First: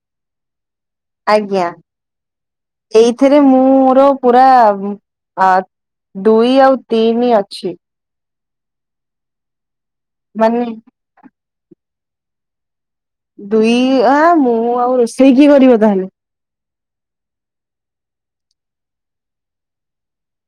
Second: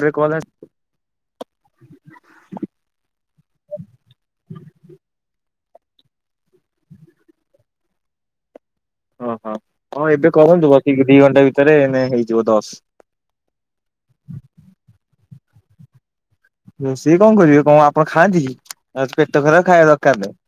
ଗୋଟେ କଲ ଆଜ୍ଞା ଏଇଥିରେ ମୁଁ ମୋର ପୁରା ଆ ଦୁଇ ଆଉ ତିନି ଅଛି। ଓହୋ ହଁ ଏବେ ମାନେ କୁହନ୍ତୁ ବସିକି ଦି ଘଣ୍ଟା ଭିତରେ ଏଇନା ହେଇଯିବ ଦଶ। ସେତିକି କରିବ ତାହେଲେ। ରୋଷେଇ କଣ କରିବେ କଣ ଆପଣ ଖାଆନ୍ତି କି ପେଟ ଖରାପ ଖାଇବା ଦରକାର ନାହିଁ।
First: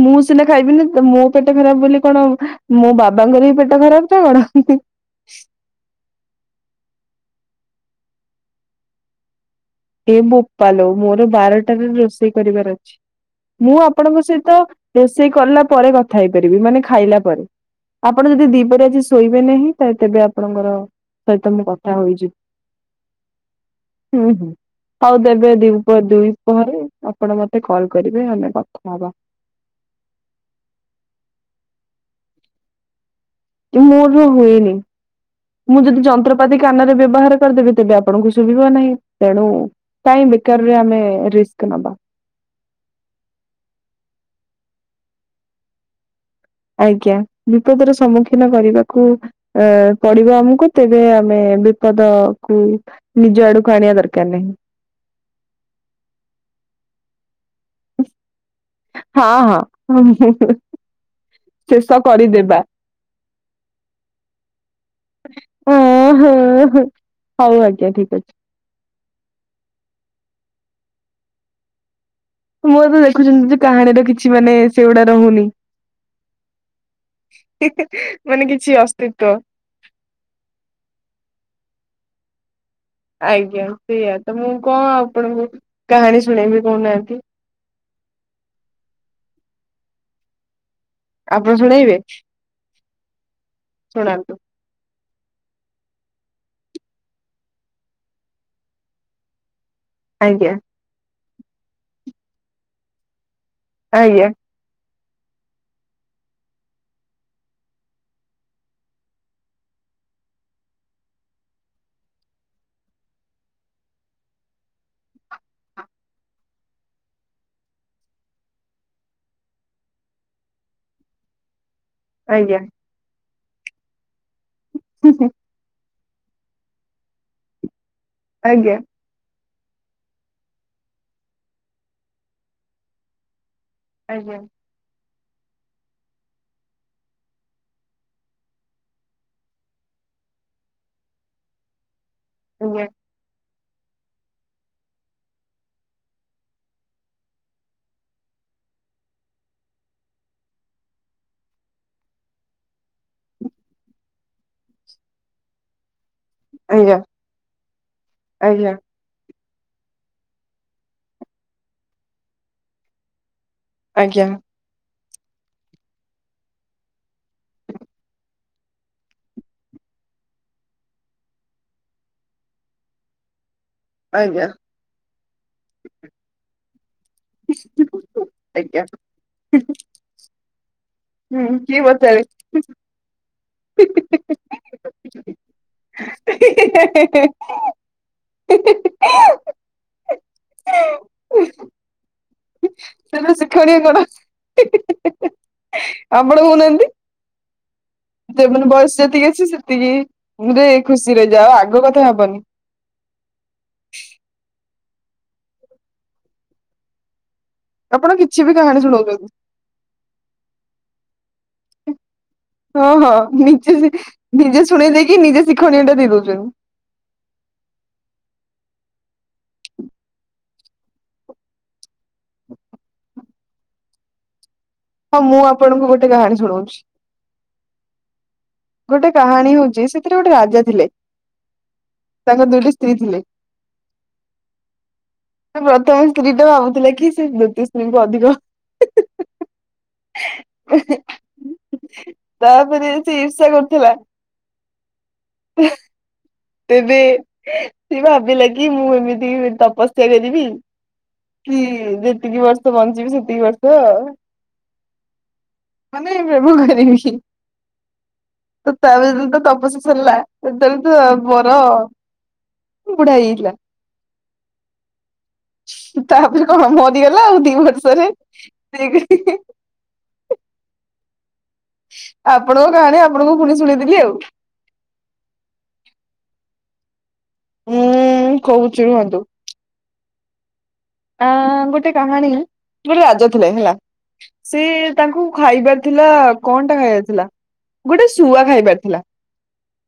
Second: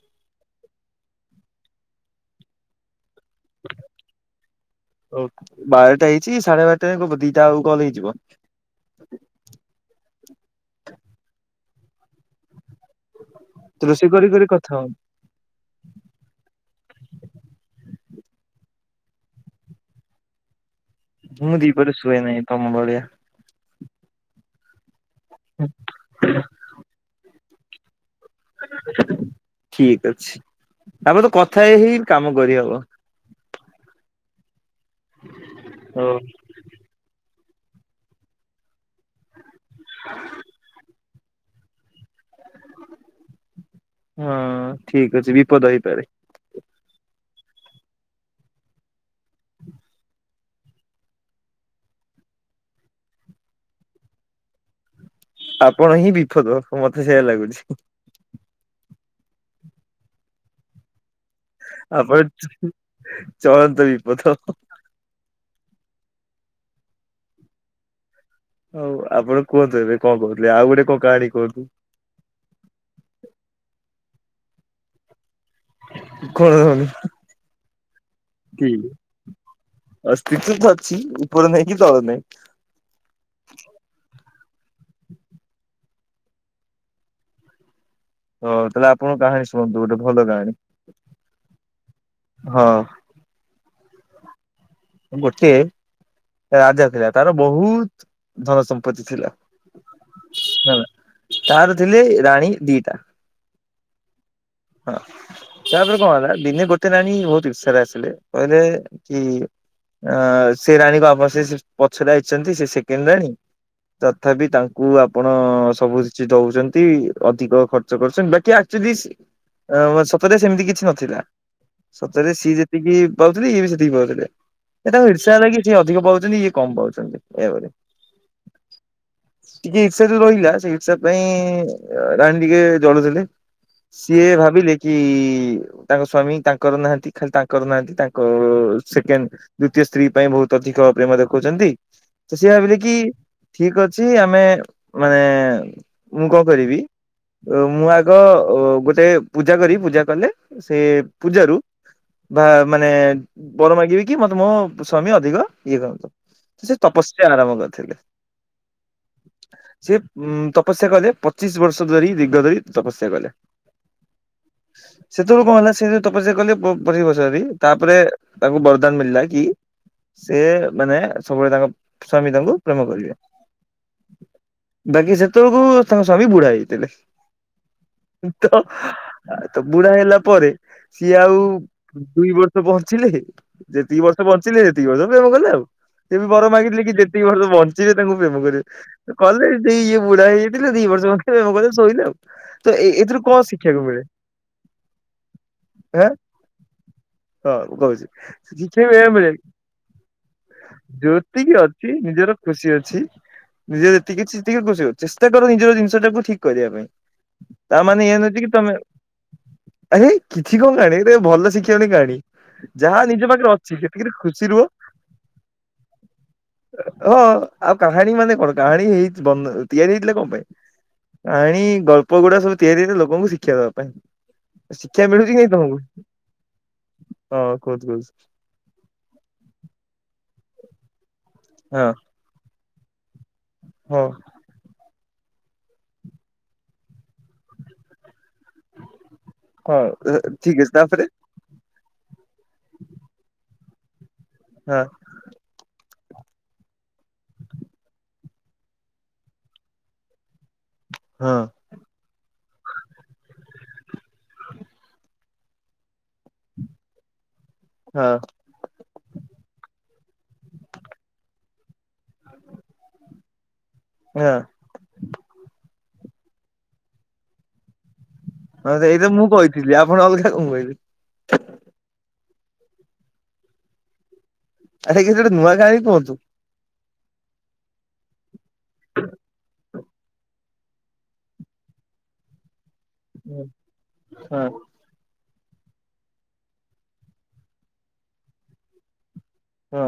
ମୁଁ ସିନା ଖାଇବିନି ମୋ ପେଟ ଖରାପ ବୋଲି କଣ ମୋ ବାପ ବାବାଙ୍କର ବି ପେଟ ଖରାପ ଅଛି ନା କଣ? ତ କବ ଦିଟା ଆଉ କଲ ହେଇଯିବ। [inaudible] ତମକୁ ରୋଷେଇ କରିବାର ଅଛି। ମୁଁ ରୋଷେଇ ଆପଣଙ୍କ କରି କରି ସହିତ କଥା ହୁଅନ୍ତୁ ରୋଷେଇ କଲା ପରେ କଥା ହେଇପାରିବି ମାନେ ଖାଇଲା ପରେ। ଆପଣ ଯଦି ଦିପହରେ ଆଜି ଶୋଇବେନି ତେବେ ଆପଣଙ୍କର ସହିତ ମୁଁ କଥା ଦିପହରେ ଶୁଏ ହୋଇଯିବି। ନାଇଁ ତମ ଭଳିଆ। ହୁଁ ହୁଁ ଆଉ ତେବେ ଦୁଇ ପରେହ ଆପଣ ମତେ କଲ ଠିକ ଅଛି ତାପରେ ତ କଥା କଥା ହେଇ ହେଇ କାମ କରିହବ। ମୋର ବି ହୁଏନି ମୁଁ ଯଦି ହଉ ଯନ୍ତ୍ରପାତି କାନରେ ବ୍ୟବହାର ତେବେ ଆପଣଙ୍କୁ ଶୁଭିବନି ତେଣୁ କାଇ ବେକାରରେ ଆମେ ରିକ୍ସ ନବା। ହଁ ଠିକ ଅଛି ବିପଦ ହେଇପାରେ। ଆଜ୍ଞା ବିପଦର ସମ୍ମୁଖୀନ କରିବାକୁ ଅ ପଡିବ ଆମକୁ ତେବେ ଆମକୁ ବିପଦ କୁ ନିଜ ଆଡକୁ ଆଣିବା ଦରକାର ନାହିଁ। ଆପଣ ହିଁ ବିପଦ ମତେ ସେଇଆ ଲାଗୁଛି। ହଁ ହଁ। ଶେଷ କରିଦେବା। ଆପଣ ଚଳନ୍ତା ବିପଦ। ଓ ହୋ ହୋ ହଉ ଆଜ୍ଞା ଠିକ୍ ଅଛି। ହଉ ଆପଣ କୁହନ୍ତୁ ଏବେ କଣ କହୁଥିଲେ ଆଉ ଗୋଟେ କଣ କାହାଣୀ କୁହନ୍ତୁ? ମୁଁ ତ ଦେଖୁଛନ୍ତି ଯେ କାହାଣୀର କିଛି ମାନେ ସେଗୁଡା ରହୁନି। କୁହନ୍ତୁ ମାନେ କିଛି କୁହନ୍ତୁ। ଅସ୍ତିତ୍ଵ ଅସ୍ଥି ଭଛି ଉପର ନାହିଁ କି ତଳ ନହିଁ। ଆଜ୍ଞା ସେଇଆ। ତ ମୁଁ କଣ ଆପଣଙ୍କୁ କାହାଣୀ ଶୁଣେଇବି କହୁନାହାନ୍ତି। ହ ତାହେଲେ ଆପଣଙ୍କ କାହାଣୀ ଶୁଣନ୍ତୁ ଗୋଟେ ଭଲ କାହାଣୀ। ଆପଣ ଶୁଣେଇବେ। ହଁ ଶୁଣନ୍ତୁ। ଗୋଟେ ରାଜା ଥିଲା ତାର ବହୁତ ଧନ ସମ୍ପତ୍ତି ଥିଲା। ଆଜ୍ଞା। ହେଲା ତାର ଥିଲେ ରାଣୀ ଦିଇଟା। ଆଜ୍ଞା। ହଁ। ତାପରେ କଣ ହେଲା ଦିନେ ଗୋଟେ ରାଣୀ ବହୁତ ଇର୍ଷା ଆସିଲେ କହିଲେ କି। ଅ ସେ ରାଣୀକୁ ଆପଣ ସେ ପଛରେ ଆସିଛନ୍ତି ସେ ସେକେଣ୍ଡ ରାଣୀ। ତଥାପି ତାଙ୍କୁ ଆପଣ ସବୁ କିଛି ଦଉଛନ୍ତି ଅଧିକ ଖର୍ଚ୍ଚ କରୁଛନ୍ତି ବାକି ଆ ସୁ ଦିସ୍। ସତରେ ସେମିତି କିଛି ନଥିଲା ସତରେ ସିଏ ଆଜ୍ଞା ଯେତିକି ପାଉଥିଲେ ସିଏ ବି ସେତିକି ପାଉଥିଲେ। ସେଟାକୁ ଇର୍ଷା ହେଲାକି ସିଏ ଅଧିକ ପାଉଛନ୍ତି ଇଏ କମ ପାଉଛନ୍ତି ଏପ। ଆଜ୍ଞା। ଟିକେ ଇର୍ଷା ଯଉ ରହିଲା ସେ ଇର୍ଷା ପାଇଁ ରାଣୀ ଟିକେ ଜଳୁଥିଲେ। ସିଏ ଆଜ୍ଞା ଭାବିଲେ କି ତାଙ୍କ ସ୍ଵାମୀ ତାଙ୍କର ନାହାନ୍ତି ଖାଲି ତାଙ୍କର ନାହାନ୍ତି ତାଙ୍କ ସେକେଣ୍ଡ ଦ୍ୱତୀୟ ସ୍ତ୍ରୀ ପାଇଁ ବୋହୁତ ବହୁତ ଅଧିକ ଭ ପ୍ରେମ ଦେଖଉଛନ୍ତି ତ ସେ ଭାବିଲେ ଆଜ୍ଞା କି ଠିକ୍ ଅଛି ଆମେ ମାନେ ମୁଁ କଣ କରିବି। ମୁଁ ଆଗ ଗୋଟେ ପୂଜା କରି ପୂଜା କଲେ ସେ ପୂଜାରୁ ବା ମାନେ ବର ମାଗିବି କି ମତେ ମୋ ସ୍ଵାମୀ ଅଧିକ ଇଏ କରନ୍ତି। ସେ ଆଜ୍ଞା ତପସ୍ୟା ଆରମ୍ଭ କରିଥିଲେ। ଆଜ୍ଞା ସେ ଉ ତପସ୍ୟା କଲେ ପଚିଶ ବର୍ଷ ଧରି ଦୀର୍ଘ ଧରି ତପସ୍ୟା କଲେ। ଆଜ୍ଞା। ସେତେବେଳେ କଣ ହେଲା ସେ ତପସ୍ୟା କଲେ ପ ବଛରି ତାପରେ ତାଙ୍କୁ ବରଦାନ ମିଳିଲା କି ସେ ମାନେ ସବୁବେଳେ ତାଙ୍କ ସ୍ଵାମୀ ତାଙ୍କୁ ପ୍ରେମ କରିବେ। ଆଜ୍ଞା। ବାକି ସେତେବେଳକୁ ତାଙ୍କ ସ୍ଵାମୀ ବୁଢା ହେଇଥିଲେ ତ ତ ବୁଢା ହେଲା ପରେ ସିଏ ଆଉ ହୁଁ କିଏ ପଚାରେ ଦୁଇ ବର୍ଷ ପହଞ୍ଚିଲେ ଯେତିକି ବର୍ଷ ବଞ୍ଚିଲି ସେତିକି ବର୍ଷ ପ୍ରେମ କଲେ ଆଉ। ସିଏ ବି ବର ମାଗିଥିଲେ କି ଯେତିକି ବର୍ଷ ବଞ୍ଚିବେ ତାଙ୍କୁ ପ୍ରେମ କରିବେ କହିଲ ସେଇ ଇଏ ବୁଢା ହେଇଯାଇଥିଲେ [inaudible] ଶୋଇଲେ ତ ସେ ଏଥିରୁ କଣ ଶିକ୍ଷଣୀୟ ଶିଖିବାକୁ କଣ ମିଳେ ଆଁ ଆପଣ କହୁନାହାନ୍ତି। ହଁ କହୁଛି ମାନେ ଶା ବୟସ ବି ଯେତିକି ମିି ଅଛି ସେତିକି ରେ ଖୁସିରେ ଯାଅ ଜୋତିକି ଆଗ ଅଛି କଥା ନିଜର ଭାବନି ଖୁସି ନିଜତିକିତିେ ଖୁସି କର ଚେଷ୍ଟା କର ନିଜର ଜିନିଷ ଟାକୁ ଠିକ୍ କରିବା ପାଇଁ ତା ମାନେ ଇଏ ଆପଣ ନଛି କିଛି କି ବି ତମେ କାହାଣୀ ଶୁଣଉଛନ୍ତି। ଆରେ କିଛି କଣ କାଣ ଭଲ ଶିକ୍ଷଣୀୟ କାହାଣୀ। ହଁ ଯାହା ହଁ ନିଜ ପାଖରେ ଅଛି ନିଜେ ସେତିକିରେ ଖୁସି ରୁହ ନିଜେ ଶୁଣେଇ ଦେଇକି ନିଜେ ଶିକ୍ଷଣୀୟ ଟା ଦେଇ ଦଉଛନ୍ତି। ହଁ ଆଉ କାହାଣୀ ମାନେ କଣ କାହାଣୀ ହେଇଛି ବନ୍ ଓ ତିଆରି ହେଇଥିଲା କଣ ପାଇଁ, ଆଣି ଗଳ୍ପ ଗୁଡା ସବୁ ତିଆରି ହେଇଚି ଲୋକଙ୍କୁ ଶିକ୍ଷା ଦେବା ପାଇଁ ଶିକ୍ଷା ହଁ ମିଳୁଛି କି ମୁଁ ନାଇଁ ତମକୁ ଆପଣଙ୍କୁ ଗୋଟେ କାହାଣୀ ଶୁଣଉଛି ହଁ କହୁଛି କହୁଛି ଗୋଟେ କାହାଣୀ ହଉଛି, ସେଥିରେ ଗୋଟେ ରାଜା ଥିଲେ ହଁ ତାଙ୍କ ଦୁଇଟି ସ୍ତ୍ରୀ ଥିଲେ। ହଁ ପ୍ରଥମ ସ୍ତ୍ରୀ ଟା ଭାବୁଥିଲା କି ସେ ଦ୍ବିତୀୟ ସ୍ତ୍ରୀଙ୍କୁ ଅଧିକ ହଁ ଏଇଟା ଠିକ ଅଛି ତାପରେ। ତାପରେ ସେ ଈର୍ଷା କରୁଥିଲା। ହଁ। ତେବେ ସେ ଭାବିଲା କି ମୁଁ ଏମିତି ତପସ୍ୟା କରିବି ହଁ କି ଯେତିକି ବର୍ଷ ବଞ୍ଚିବି ସେତିକି ବର୍ଷ ହଁ [unintelligible] [unintelligible] [unintelligible] ହଁ। ତାପରେ କଣ ମରିଗଲା ଆଉ ଦି ବର୍ଷରେ ହଁ ସେଇତ ମୁଁ କହିଥିଲି ଆପଣ ଅଲଗା କଣ କହିଲେ। ଆପଣଙ୍କ କାହାଣୀ ଆପଣଙ୍କୁ ପୁଣି ଶୁଣେଇ ଦେଲି ଆଉ। ଆରେ କିଛି ଗୋଟେ ନୂଆ କାହାଣୀ କୁହନ୍ତୁ। ହୁଁ କହୁଛି ରୁହନ୍ତୁ। ଆଁ ଗୋଟେ କାହାଣୀ ଗୋଟେ ରାଜା ହଁ ଥିଲେ ହେଲା। ସେ ହଁ ତାକୁ ଖାଇବାର ଥିଲା, କଣଟା ଖାଇବାର ଥିଲା ଗୋଟେ ଶୁଆ ଖାଇବାର ଥିଲା। ହଁ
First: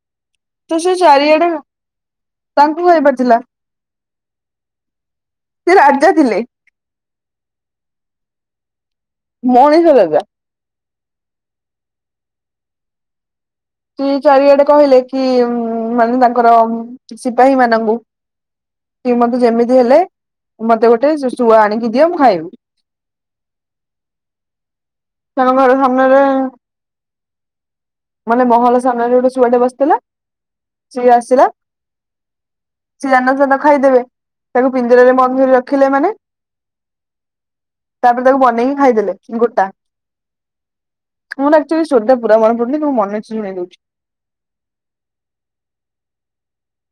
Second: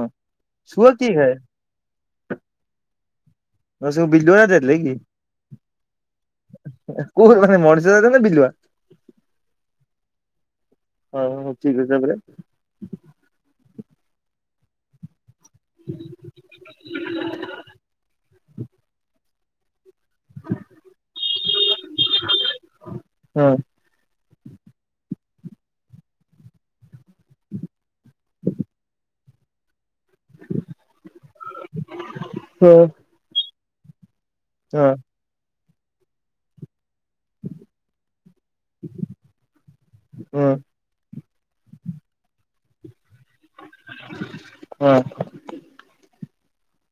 ତ ସେ ଶୁଆ କିଏ ଖାଏ? ଚାରିଆଡେ ତାଙ୍କୁ ଖାଇବାର ଥିଲା। ଓ ସଉ ବିଲୁଆ ଦେଲେ କି? ସେ ରାଜା ଥିଲେ ଓ ସେ ମଣିଷ ଜାଗା ନା ବିଲୁଆ ଜାଗା? ମଣିଷ ଜାଗା। ହଁ ହଉ ଠିକ୍ ଅଛି ତାପରେ। ଦୁଇ ଚାରିଆଡେ କହିଲେ କି କି ମାନେ ତାଙ୍କର ସିପାହୀ ମାନଙ୍କୁ କି ଯେମିତି ହେଲେ ମତେ ଗୋଟେ ସେ ଶୁଆ ଆଣିକି ଦିଅ ମୁଁ ଖାଇବି। [inaudible] ହଁ ତାଙ୍କ ଘର ସାମ୍ନାରେ ମାନେ ମହଲ ସାମ୍ନାରେ ଗୋଟେ ଶୁଆଟେ ବସିଥିଲା। ସିଏ ଆସିଲା, ହଁ ସିଏ ଜାଣିନଥିଲା ତାକୁ ଖାଇଦେବେ ତାକୁ ହଁ ପିଞ୍ଜରାରେ ବନ୍ଦୀ ରଖିଲେ ମାନେ ତାପରେ ତାକୁ ବନେଇକି ଖାଇଦେଲେ ଗୋଟା। ହଁ [unintelligible] ହୁଁ।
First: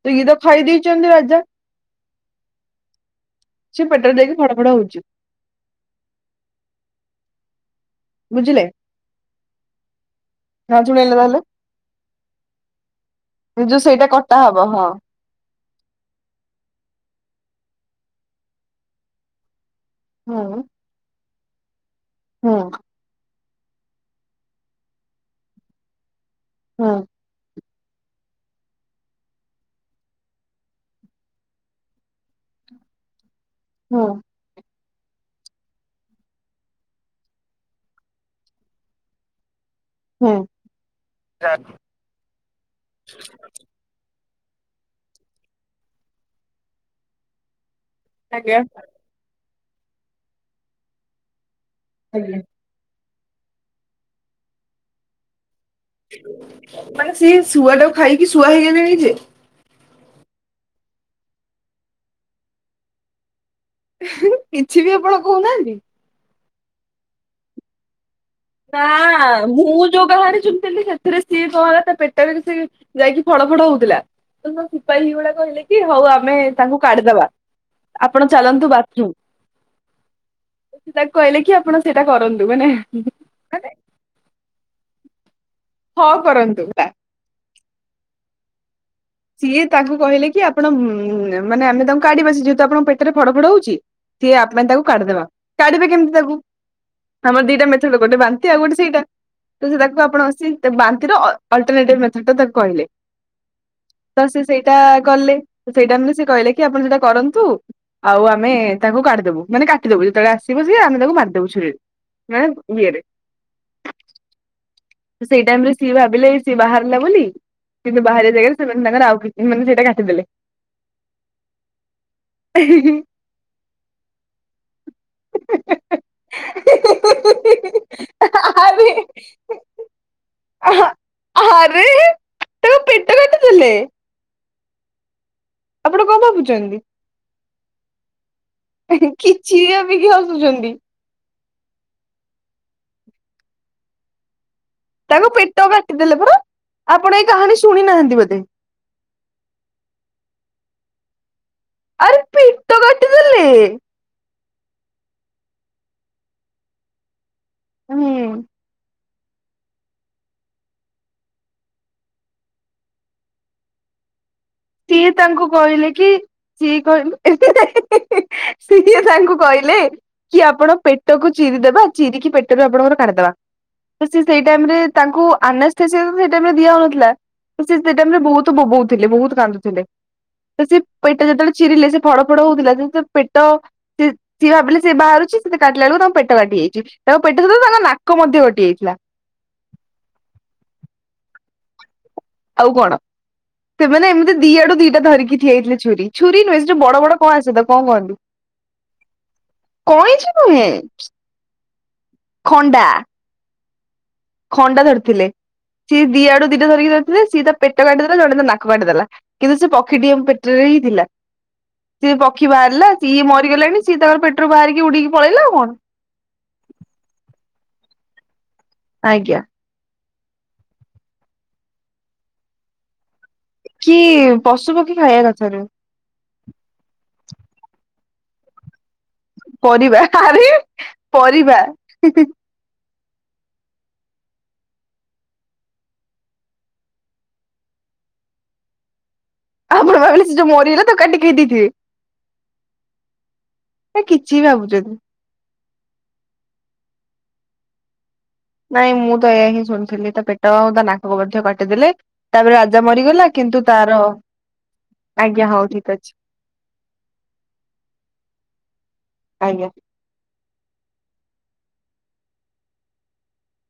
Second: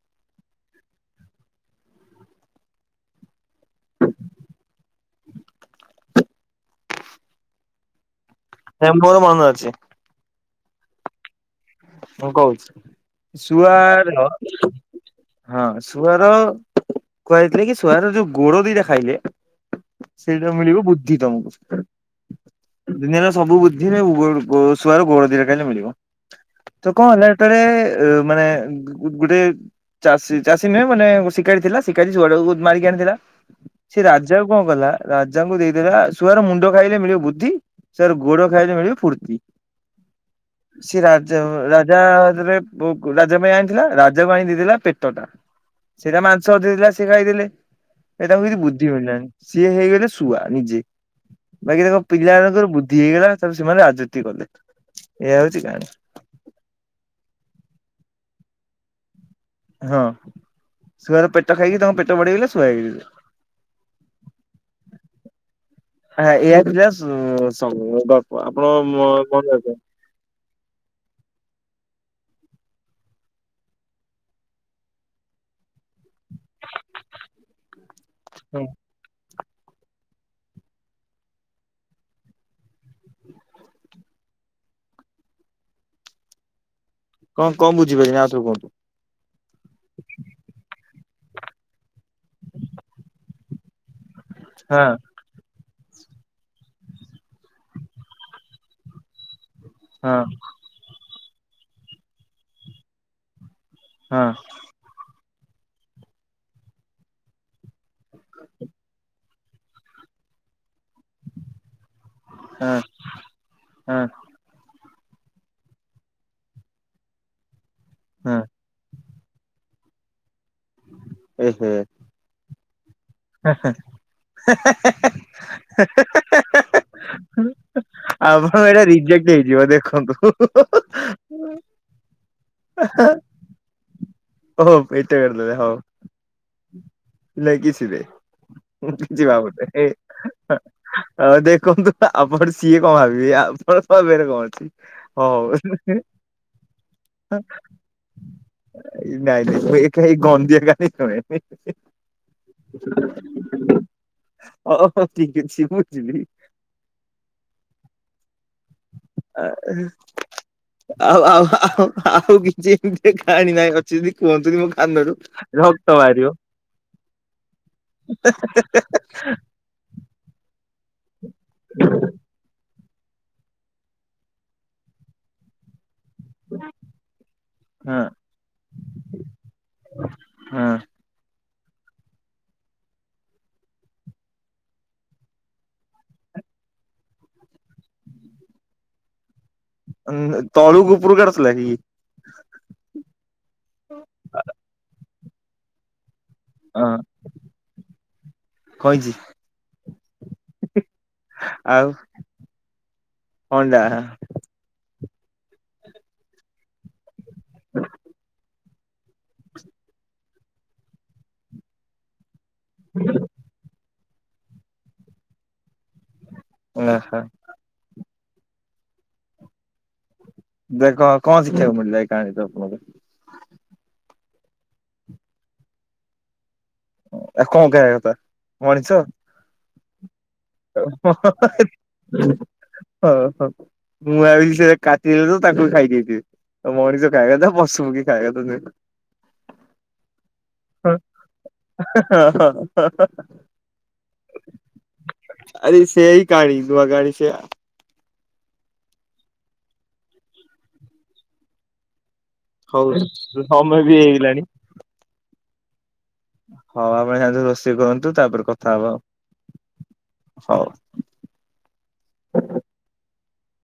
ତ ଇଏ ତ ଖାଇ ଦେଇଚନ୍ତି ରାଜା। ସେ ପେଟରେ ଯାଇକି ଫଡ ଫଡ ହଉଛି। ବୁଝିଲେ। ହଁ ମୋର ମନେ ଅଛି। ହଁ ଶୁଣେଇଲେ ତାହାଲେ। ହଁ କହୁଛି ଯୋଉ ସେଇଟା ଶୁଆର କଟା ହବ ହଁ ଶୁଆର କୁହାଯାଇଥିଲା କି ଶୁଆର ଯୋଉ ଗୋଡ ଦିଟା ଖାଇଲେ ସେଇଟାରୁ ହୁଁ ମିଳିବ ବୁଦ୍ଧି ତମକୁ। ହୁଁ। ଦୁନିଆର ସବୁ ବୁଦ୍ଧିରେ ଉଭୟର ଗୋ ଶୁଆ ର ଗୋଡ଼ ଦିଟା ଖାଇଲେ ମିଳିବ, ତ ହୁଁ କଣ ହେଲା ଏଥରେ ଏ ମାନେ ଗୁ ଗୋଟେ ଚାଷୀ ଚାଷୀ ନୁହେଁ ମାନେ ଶିକାରୀ ଥିଲା, ଶିକାରୀ ଶୁଆ ଟାକୁ ମାରିକି ଆଣିଲା। ସେ ହୁଁ। ରାଜା କଣ କଲା। ରାଜାଙ୍କୁ ଦେଇଦେଲା ଶୁଆର ମୁଣ୍ଡ ଖାଇଲେ ମିଳିବ ବୁଦ୍ଧି ଶୁଆର ଗୋଡ ଖାଇଲେ ମିଳିବି ଫୁର୍ତ୍ତି। ହୁଁ। ସେ ରାଜା ରାଜାରେ ରାଜା ପାଇଁ ଆଣିଥିଲା। ଜ କ ଦେଇଥିଲା ପେଟଟା ସେଇଟା ମାଂସ ଦେଇଥିଲା ସେ ଖାଇଥିଲେ। ଏଟା କେଛିି ଆଜ୍ଞା ବୁଦ୍ଧି ମିଳିଲଣିି ସିଏ ହେଇଗଲେ ଶୁଆ ନିଜେ। ବାକି ତାଙ୍କ ଆଜ୍ଞା। ପିଲାମାନଙ୍କର ବୁଦ୍ଧି ହେଇଗଲା ତା ସେମାନେ ରାଜୁତି କଲେ ଏୟଆ ହଉଛି କାହାଣୀ। ମାନେ ସେ ଶୁଆ ଟା ଖାଇକି ଶୁଆ ହେଇଗଲେ ଯେ? ହଁ ଶୁଆ ପେଟ ଖାଇକି ତାଙ୍କ ପେଟ ବଢେଇଗଲେ ଶୁଆ ହେଇଗଲ। କିଛି ବି ଆପଣ କହୁନାହାନ୍ତି? ଏଇକୁ ଯା [inaudible] ନା ମୁଁ ଯୋଉ ବାହାରେ ସୁଣିଥିଲି ସେଥିରେ ସିଏ କଣ ତା ପେଟରେ ସେ ଯାଇକି ଫଳ ଫଡ ହଉଥିଲା ତ ସ ସିପାହୀ ଭଳିଆ କହିଲେ। କି ହଉ ଆମେ ତାଙ୍କୁ କାଢିଦବା ଆପଣ ଚାଲନ୍ତୁ। ବାଥରୁମ୍। ସେଟା କହିଲେ କି ଆପଣ ସେଇଟା କରନ୍ତୁ। ମାନେ ମାନେ ହଁ କରନ୍ତୁ। ସେଟା। କଣ କଣ ବୁଝିପାରିମି ଆଉଥରେ କୁହ? ସିଏ ତାଙ୍କୁ କହିଲେ କି ଆପଣ ମାନେ ଆମେ ତାଙ୍କୁ କାଢଡିବା ଯେହେତୁ ଆପଣଙ୍କ ପେଟରେ ଫଡ, ଫଡ, ହଉଛି। ସିଏ ଆପଣ ତାକୁ ହଁ କାଢିଦେବା କାଢ଼ିବେ କେମତି ତାକୁ ଆମର ଦିଟା ମେଥଡ ଗୋଟେ ବାନ୍ତି ଆଉ ଗୋଟେ ସେଇଟା। ତ ସେ ତାକୁ ହଁ ଆପଣ ବାନ୍ତିର ଅଲ୍ଟର୍ଣାଟିଭେ ମଥଡଟା ତାକୁ କହିଲେ। ହଁ ତ ସେ ସେଇଟା ଗଲେ। ସେଇଟା ମାନେ ସେ କହିଲେ କି ଆପଣ ସେଇଟା କରନ୍ତୁ। ଆଉ ଆମେ ତାଙ୍କୁ କାଢିଦବୁାନ ମାନେ କାଟିଦବୁ। ବସ ଆମେ ତାକୁ ମାରିଦବୁ ଛୁରୀରେ ମେ ହଁ ଇଏରେ ହଁ ସେଇ ଟାଇମ ରେ ସିଏ ଭାବିଲେ ସିଏ ବାହାରିଲା ବୋଲି କିନ୍ତୁ। ବାହାରିବା ହଁ ଜାଗାରେ। ତାଙ୍କର ଆଉ କି ମାନେ ସେଇଟା କାଟିଦେଲେ। ଓ ହୁଁ। [unintelligible] [unintelligible] ଆଉ ଏଇଟା ଆରେ ରିଜେକ୍ଟ ହେଇଯିବ ଦେଖନ୍ତୁ। ତ ପେଟ କାଟିଦେଲେ। ଓ ଭି [unintelligible] ଆପଣ କଣ ଭାବୁଚନ୍ତି? ନେଇ କିିଛିନାହିଁ କିଛି କିଛିଭାବୁନି ଦେ ଭାବିକି ହସୁଛନ୍ତି ଦେଖ। କୁହନ୍ତୁ ନା ଆପଣ ସିଏ କଣ ଭାବିବେ ଆପଣ ସିଏ ଭାବିବାରେ କଣ ଅଛି? ତାକୁ ପେଟ ହଉ କାଟିଦେଲେ ପରା ଆପଣ ଏଇ କାହାଣୀ ଶୁଣି ନାହାନ୍ତି ବୋଧେ। ନାଇଁ, ନାଇଁ ମୁଁ ଏକା ଗନ୍ଦଧିଆ କାହାଣୀ ଶୁଣିବିନି। ଆରେ ପେଟ କାଟିଦେଲେ [unintelligible] ଓହୋ ଠିକ ଅଛି ବୁଝିଲି। ହୁଁ। ଆ। ଆଉ ଆଉ ଆଉ ଆଉ କିଛି ଏମିତି କାଣ ନାହିଁ ଅଛି। କୁହନ୍ତୁନି ମୋ ସିଏ କାନରୁ ତାଙ୍କୁ କହିଲେ ରକ୍ତ କି ବାହାରିବ। ସିଏ କହିବ ଏମ ସିଏ ତାଙ୍କୁ କହିଲେ କି ଆପଣ ପେ ପେଟ କକୁ ଚିରିଦବା ଚିରିକି ପେଟରେ ଆପଣଙ୍କର କାଢିଦବା ସେ ସେଇ ଟାଇମ ରେ ତାଙ୍କୁ ଅନାସେ। ସୋଇ ଦିଆ ହଉନଥିଲା ହଁ ସୋଇ ବହୁତ ବୋଉବୋଉ ଥିଲେ। କାନ୍ଦୁଥିଲେ ତ ହଁ ସେ ପେଟ ଯେତେବେଳେ। ଛିରିଲ ସେ ଫଡ ଫଡ ହଉଥିଲା ସେ ପେଟ ସେ ସିଏ ଭାବିଲ ସେ ବାହାରୁଛି ସେତେ କାଟିଲା ବଳକୁ ତା ପେଟ କାଟି ତାଙ୍କ ପେଟ ସହିତ ତାଙ୍କ ନାକ ମଧ୍ୟ ଘଟି ଯାଇଥିଲା। ତଳୁ ଗୁପରୁ କଟୁଥିଲା କି। ଆଉ କଣ ସେମାନେ ଏମିତି ଦିଆଡୁ ଦିଟା ଧରିକି ଠିଆ ହେଇଥିଲେ ଛୁରୀ। ଛୁରୀ ନୁହେଁ ସେଠୁ ହଁ ବଡ ବଡ କଣ ଆସେ ତ କଣ କହନ୍ତି କଇଁଚି କଇଁଛି ନୁହେଁ ଖଣ୍ଡା ହଣ୍ଡା ଖଣ୍ଡା ଧରିଥିଲେ ସିଏ ଦିଆ ଆଡୁ ଦିଟା ଧରିକି ଧରିଥିଲେ ସିଏ ତା ପେଟ କାଟିଦେଲା ଜଣେ ତା ନା ଟି ଦେଲା କିନ୍ତୁ ସେ ପକ୍ଷୀଟି ପେଟରେ ହିଁ ଥିଲା ସେ ପକ୍ଷି ବାହାରିଲା ସିଏ ମରିଗଲାଣି ସିଏ ତାଙ୍କର ପେଟରୁ ବାହାରିକି ଉଡିକି ପଳେଇଲା ଆଉ କଣ? ଓ ହୋ। ଆଜ୍ଞା। ଦେଖ କଣ ଶିଖିବାକୁ ମିଳିଲା ଏଇ କାହାଣୀ ରୁ ଆପଣଙ୍କୁ? କି ପଶୁ ପକ୍ଷୀ ଖାଇବା କଥାରୁ ଆଉ କଣ ଖାଇବା କଥା ମଣିଷ? ପରିବା ଆରେ ହ ପରିବା [inaudible] ଓ ହୋ ମୁଁ ସେ କାଟିଦେଲେ ତ ତାକୁ ଖାଇଦେଇଥିବେ। ମଣିଷ ଖାଇବା କଥା ପଶୁ, ପକ୍ଷୀ ଖାଇବା କଥା ନୁହେଁ। ଆପଣ ଭାବିଲେ ସେ ଯୋଉ ମରିଗଲା ତାକୁ କାଟିକି ଦେଇଥିବେ? ହ ହ। ହେ କିଛି ଭାବୁଛନ୍ତି ଆରେ ସେଇ କାଢି ଦୁଆ କାଢି ସେ ନାଇଁ ମୁଁ ତ ଏ ହିଁ ଶୁଣିଥିଲି ତ ପେଟ ତା ନାକକୁ ମଧ୍ୟ କାଟିଦେଲେ। ତାପରେ ରାଜା ହଉ ମରିଗଲା କିନ୍ତୁ ସମୟ ବି ତାର ହେଇଗଲାଣି। ଆଜ୍ଞା ହଉ। ଠିକ ଅଛି ହଉ ଆପଣ ଯାଆନ୍ତୁ ରୋଷେଇ କରନ୍ତୁ ତାପରେ କଥା ହବ ଆଉ। ଆଜ୍ଞା। ହଉ।